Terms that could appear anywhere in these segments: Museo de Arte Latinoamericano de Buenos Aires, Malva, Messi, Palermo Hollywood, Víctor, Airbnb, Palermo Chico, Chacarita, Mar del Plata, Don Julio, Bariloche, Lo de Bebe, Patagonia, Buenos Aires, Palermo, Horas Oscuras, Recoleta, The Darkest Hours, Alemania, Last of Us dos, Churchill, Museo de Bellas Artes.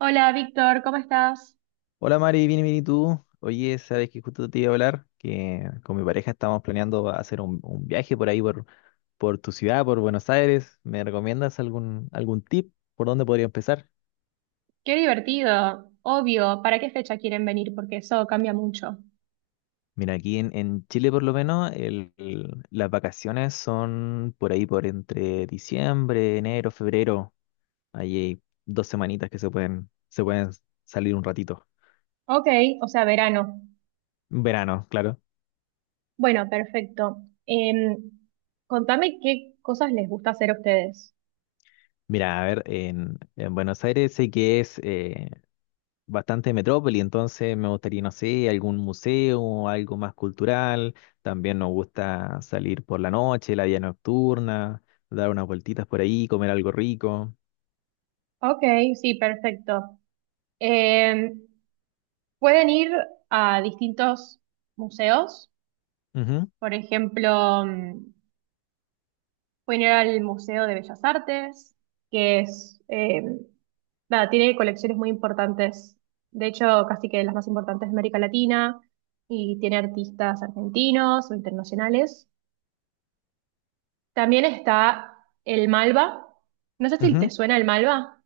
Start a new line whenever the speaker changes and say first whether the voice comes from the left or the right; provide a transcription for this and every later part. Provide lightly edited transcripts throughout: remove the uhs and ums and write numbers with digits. right: Hola, Víctor, ¿cómo estás?
left: Hola Mari, bien, bien, ¿y tú? Oye, sabes que justo te iba a hablar, que con mi pareja estamos planeando hacer un viaje por ahí, por tu ciudad, por Buenos Aires. ¿Me recomiendas algún tip por dónde podría empezar?
right: Qué divertido. Obvio, ¿para qué fecha quieren venir? Porque eso cambia mucho.
left: Mira, aquí en Chile por lo menos las vacaciones son por ahí, por entre diciembre, enero, febrero. Ahí hay dos semanitas que se pueden salir un ratito.
right: Ok, o sea, verano.
left: Verano, claro.
right: Bueno, perfecto. Em, Contame qué cosas les gusta hacer a ustedes.
left: Mira, a ver, en Buenos Aires sé que es bastante metrópoli, entonces me gustaría, no sé, algún museo, algo más cultural. También nos gusta salir por la noche, la vida nocturna, dar unas vueltitas por ahí, comer algo rico.
right: Ok, sí, perfecto. Em, Pueden ir a distintos museos,
left: Ujú,
right: por ejemplo, pueden ir al Museo de Bellas Artes, que es, nada, tiene colecciones muy importantes, de hecho, casi que las más importantes de América Latina, y tiene artistas argentinos o internacionales. También está el Malva. No sé si te
left: ujú.
right: suena el Malva.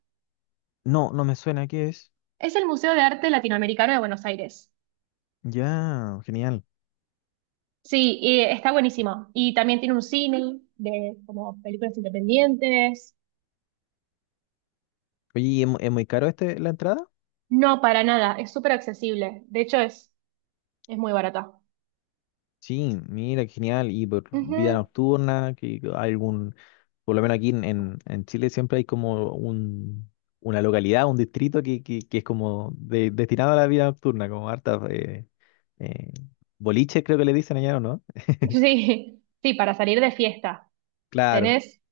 left: No, no me suena, ¿qué es?
right: Es el Museo de Arte Latinoamericano de Buenos Aires.
left: Ya, genial.
right: Sí, y está buenísimo. Y también tiene un cine de como películas independientes.
left: Oye, ¿Es muy caro este la entrada?
right: No, para nada, es súper accesible. De hecho, es muy barata.
left: Sí, mira, qué genial. Y por vida
right: Ujú.
left: nocturna, que hay por lo menos aquí en, en Chile siempre hay como una localidad, un distrito que es como destinado a la vida nocturna, como harta eh, boliches creo que le dicen allá, ¿o no?
right: Sí, sí, para salir de fiesta.
left: Claro.
right: Tenés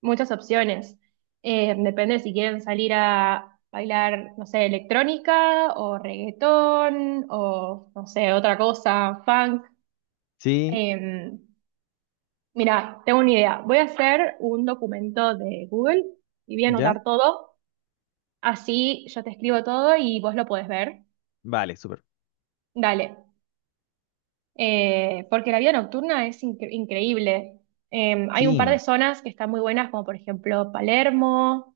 right: muchas opciones. Depende si quieren salir a bailar, no sé, electrónica o reggaetón o, no sé, otra cosa, funk.
left: Sí,
right: Eh, Mira, tengo una idea. Voy a hacer un documento de Google y voy a
left: ¿ya?
right: anotar todo. Así yo te escribo todo y vos lo podés ver.
left: Vale, súper.
right: Dale. Porque la vida nocturna es increíble. Hay un
left: Sí,
right: par de zonas que están muy buenas, como por ejemplo Palermo,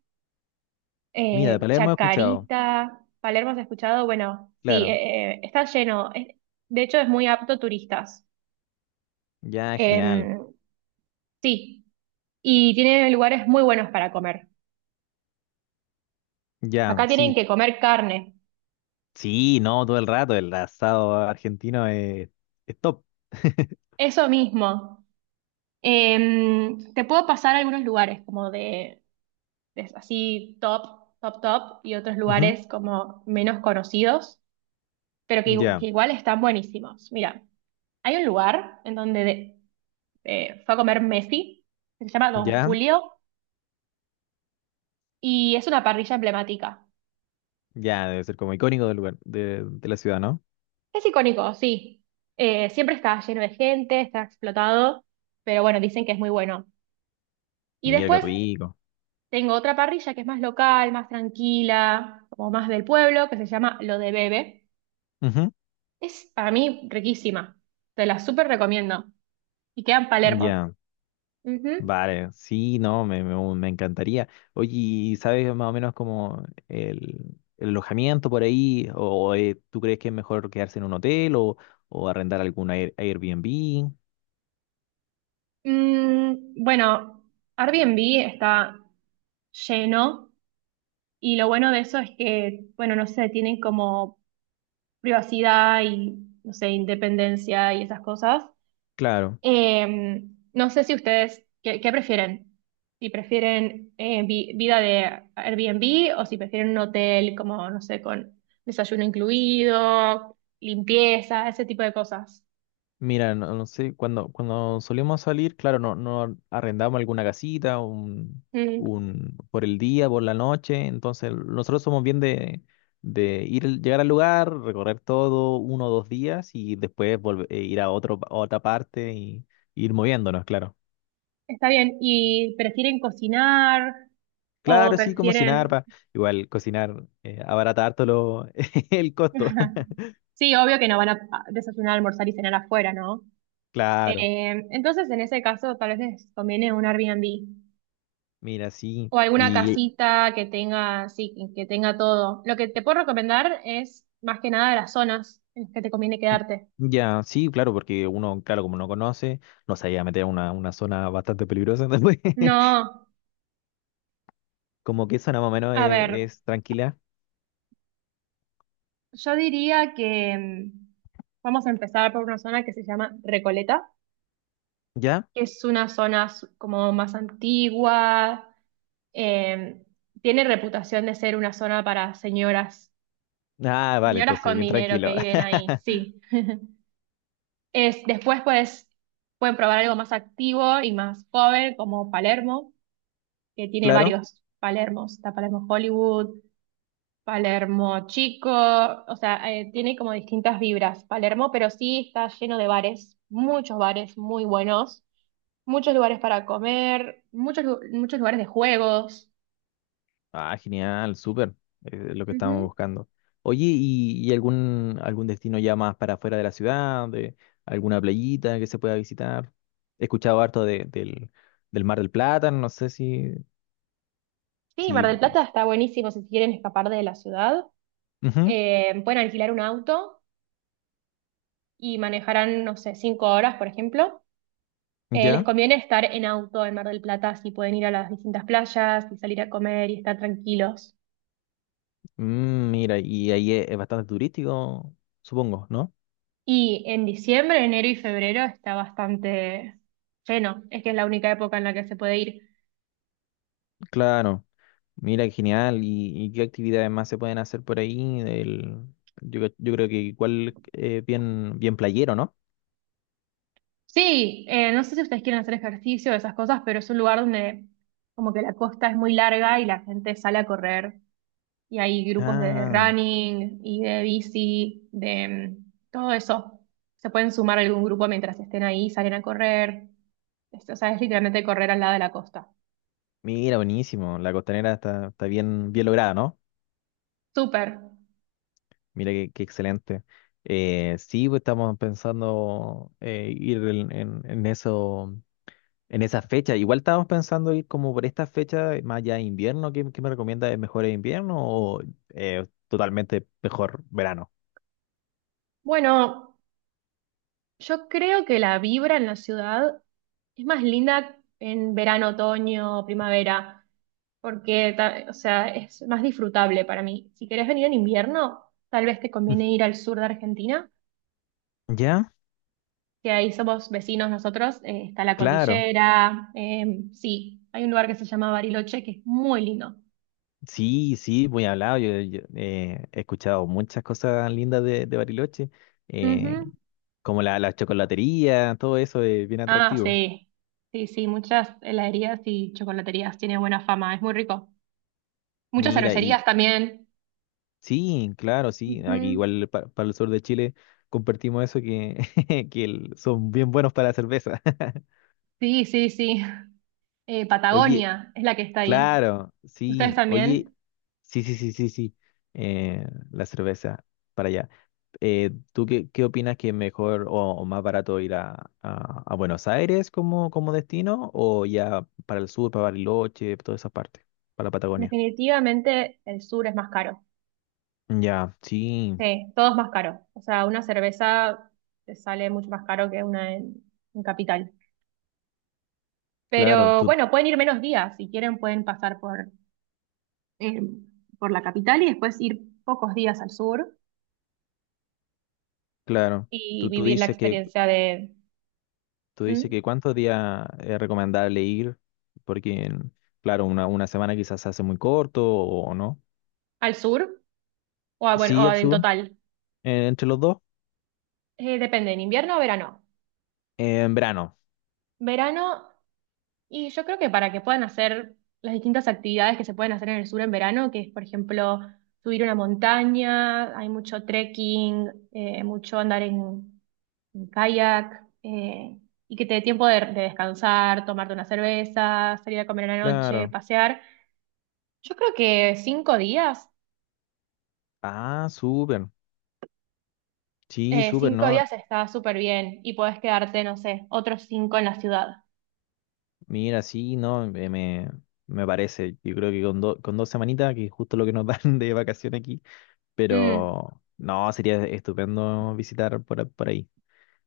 left: mira, de Palermo he escuchado.
right: Chacarita. Palermo, ¿has escuchado? Bueno, sí,
left: Claro.
right: está lleno. De hecho, es muy apto turistas.
left: Ya, genial.
right: Eh, sí, y tiene lugares muy buenos para comer.
left: Ya,
right: Acá tienen
left: sí.
right: que comer carne.
left: Sí, no, todo el rato el asado argentino es top.
right: Eso mismo. Te puedo pasar algunos lugares como de es así top, top, top, y otros
left: Ujú,
right: lugares como menos conocidos, pero
left: Ya,
right: que igual están buenísimos. Mira, hay un lugar en donde fue a comer Messi, que se llama Don
left: ya.
right: Julio, y es una parrilla emblemática.
left: Ya, debe ser como icónico del lugar, de la ciudad, ¿no?
right: Es icónico, sí. Siempre está lleno de gente, está explotado, pero bueno, dicen que es muy bueno. Y
left: Mira qué
right: después
left: rico.
right: tengo otra parrilla que es más local, más tranquila, como más del pueblo, que se llama Lo de Bebe.
left: Ujú,
right: Es para mí riquísima. Te la súper recomiendo. Y queda en Palermo.
left: Ya,
right: Ujú.
left: vale. Sí, no, me, me encantaría. Oye, ¿sabes más o menos como el alojamiento por ahí? ¿O tú crees que es mejor quedarse en un hotel o arrendar algún Airbnb?
right: Bueno, Airbnb está lleno y lo bueno de eso es que, bueno, no sé, tienen como privacidad y, no sé, independencia y esas cosas.
left: Claro.
right: Eh, no sé si ustedes, ¿ qué prefieren? Si prefieren vida de Airbnb o si prefieren un hotel como, no sé, con desayuno incluido, limpieza, ese tipo de cosas.
left: Mira, no, no sé, cuando solíamos salir, claro, no, no arrendamos alguna casita,
right: Mm,
left: por el día, por la noche, entonces nosotros somos bien de ir, llegar al lugar, recorrer todo uno o dos días y después volver, ir a otro, a otra parte y, ir moviéndonos, claro.
right: está bien. ¿Y prefieren cocinar o
left: Claro, sí, como cocinar,
right: prefieren...
left: igual cocinar, abaratar todo el costo,
right: Sí, obvio que no van a desayunar, almorzar y cenar afuera, ¿no?
left: claro,
right: Entonces, en ese caso, tal vez les conviene un Airbnb.
left: mira, sí,
right: O alguna
left: Y
right: casita que tenga, sí, que tenga todo. Lo que te puedo recomendar es más que nada las zonas en las que te conviene quedarte.
left: ya, sí, claro, porque uno, claro, como no conoce, no se iba a meter a una zona bastante peligrosa, entonces,
right: No,
left: como que zona más o menos
right: a ver,
left: tranquila,
right: yo diría que vamos a empezar por una zona que se llama Recoleta,
left: ¿ya?
right: que es una zona como más antigua, eh, tiene reputación de ser una zona para señoras,
left: Ah, vale,
right: señoras
left: entonces,
right: con
left: bien
right: dinero que
left: tranquilo.
right: viven ahí, sí. Es, después pues pueden probar algo más activo y más joven como Palermo que tiene
left: Claro.
right: varios Palermos. Está Palermo Hollywood, Palermo Chico, o sea, tiene como distintas vibras Palermo, pero sí está lleno de bares, muchos bares muy buenos, muchos lugares para comer, muchos, muchos lugares de juegos.
left: Ah, genial, súper, lo que estábamos
right: Ujú.
left: buscando. Oye, ¿y algún destino ya más para afuera de la ciudad, de alguna playita que se pueda visitar? He escuchado harto del Mar del Plata, no sé si,
right: Sí, Mar
left: si...
right: del Plata está buenísimo si quieren escapar de la ciudad.
left: Ujú,
right: Pueden alquilar un auto y manejarán, no sé, 5 horas, por ejemplo. Les
left: ¿ya?
right: conviene estar en auto en Mar del Plata si pueden ir a las distintas playas y salir a comer y estar tranquilos.
left: Mira, y ahí es bastante turístico, supongo, ¿no?
right: Y en diciembre, enero y febrero está bastante lleno. Es que es la única época en la que se puede ir.
left: Claro, mira, qué genial. ¿Y qué actividades más se pueden hacer por ahí? Yo, yo creo que igual bien, bien playero, ¿no?
right: Sí, no sé si ustedes quieren hacer ejercicio o esas cosas, pero es un lugar donde como que la costa es muy larga y la gente sale a correr. Y hay grupos de
left: Ah,
right: running y de bici, de todo eso. Se pueden sumar a algún grupo mientras estén ahí, salen a correr. O sea, es literalmente correr al lado de la costa.
left: mira, buenísimo. La costanera está bien, bien lograda, ¿no?
right: Súper.
left: Mira, qué excelente. Sí, pues estamos pensando ir en, en eso. En esa fecha, igual estábamos pensando ir como por esta fecha, más allá de invierno, ¿qué me recomienda? ¿Es mejor invierno o totalmente mejor verano?
right: Bueno, yo creo que la vibra en la ciudad es más linda en verano, otoño, primavera, porque, o sea, es más disfrutable para mí. Si querés venir en invierno, tal vez te conviene ir al sur de Argentina,
left: ¿Ya?
right: que ahí somos vecinos nosotros, está la
left: Claro.
right: cordillera, sí, hay un lugar que se llama Bariloche que es muy lindo.
left: Sí, sí, muy hablado. Yo he escuchado muchas cosas lindas de Bariloche, eh,
right: Ujú.
left: como la chocolatería, todo eso es bien
right: Ah,
left: atractivo.
right: sí, sí, sí, muchas heladerías y chocolaterías, tiene buena fama, es muy rico. Muchas
left: Mira, y
right: cervecerías también.
left: sí, claro, sí, aquí
right: Ujú.
left: igual para el sur de Chile compartimos eso que, que son bien buenos para la cerveza.
right: Sí, sí, sí.
left: Oye,
right: Patagonia es la que está ahí.
left: claro,
right: ¿Ustedes
left: sí. Oye,
right: también?
left: sí, sí, sí, sí, sí. Eh, la cerveza para allá. ¿Tú qué opinas que es mejor o, más barato ir a, a Buenos Aires como destino o ya para el sur, para Bariloche, toda esa parte, para la Patagonia?
right: Definitivamente el sur es más caro.
left: Ya, sí,
right: Sí, todo es más caro. O sea, una cerveza te sale mucho más caro que una en capital.
left: claro,
right: Pero bueno, pueden ir menos días. Si quieren, pueden pasar eh, por la capital y después ir pocos días al sur
left: claro.
right: y
left: Tú, tú
right: vivir la
left: dices que,
right: experiencia de
left: tú
right: ¿Mm?
left: dices que cuántos días es recomendable ir, porque, claro, una semana quizás se hace muy corto o no.
right: Al sur o, bueno,
left: Sí,
right: o
left: el
right: en
left: sur,
right: total.
left: entre los dos.
right: Depende, ¿en invierno o verano?
left: En verano,
right: Verano. Y yo creo que para que puedan hacer las distintas actividades que se pueden hacer en el sur en verano, que es, por ejemplo, subir una montaña, hay mucho trekking, mucho andar en kayak, y que te dé tiempo de descansar, tomarte una cerveza, salir a comer en la noche,
left: claro.
right: pasear. Yo creo que 5 días,
left: Ah, súper. Sí, súper,
right: cinco
left: ¿no?
right: días está súper bien y podés quedarte, no sé, otros cinco en la ciudad.
left: Mira, sí, no, me, me parece. Yo creo que con dos semanitas, que es justo lo que nos dan de vacación aquí,
right: Mm.
left: pero no, sería estupendo visitar por ahí.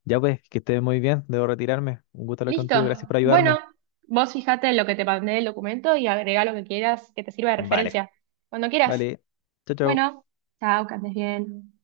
left: Ya pues, que estés muy bien, debo retirarme. Un gusto hablar
right: Listo.
left: contigo, gracias por
right: Bueno,
left: ayudarme.
right: vos fijate en lo que te mandé el documento y agrega lo que quieras que te sirva de
left: Vale,
right: referencia. Cuando quieras.
left: vale. Chao, chao.
right: Bueno, chao, que andes bien.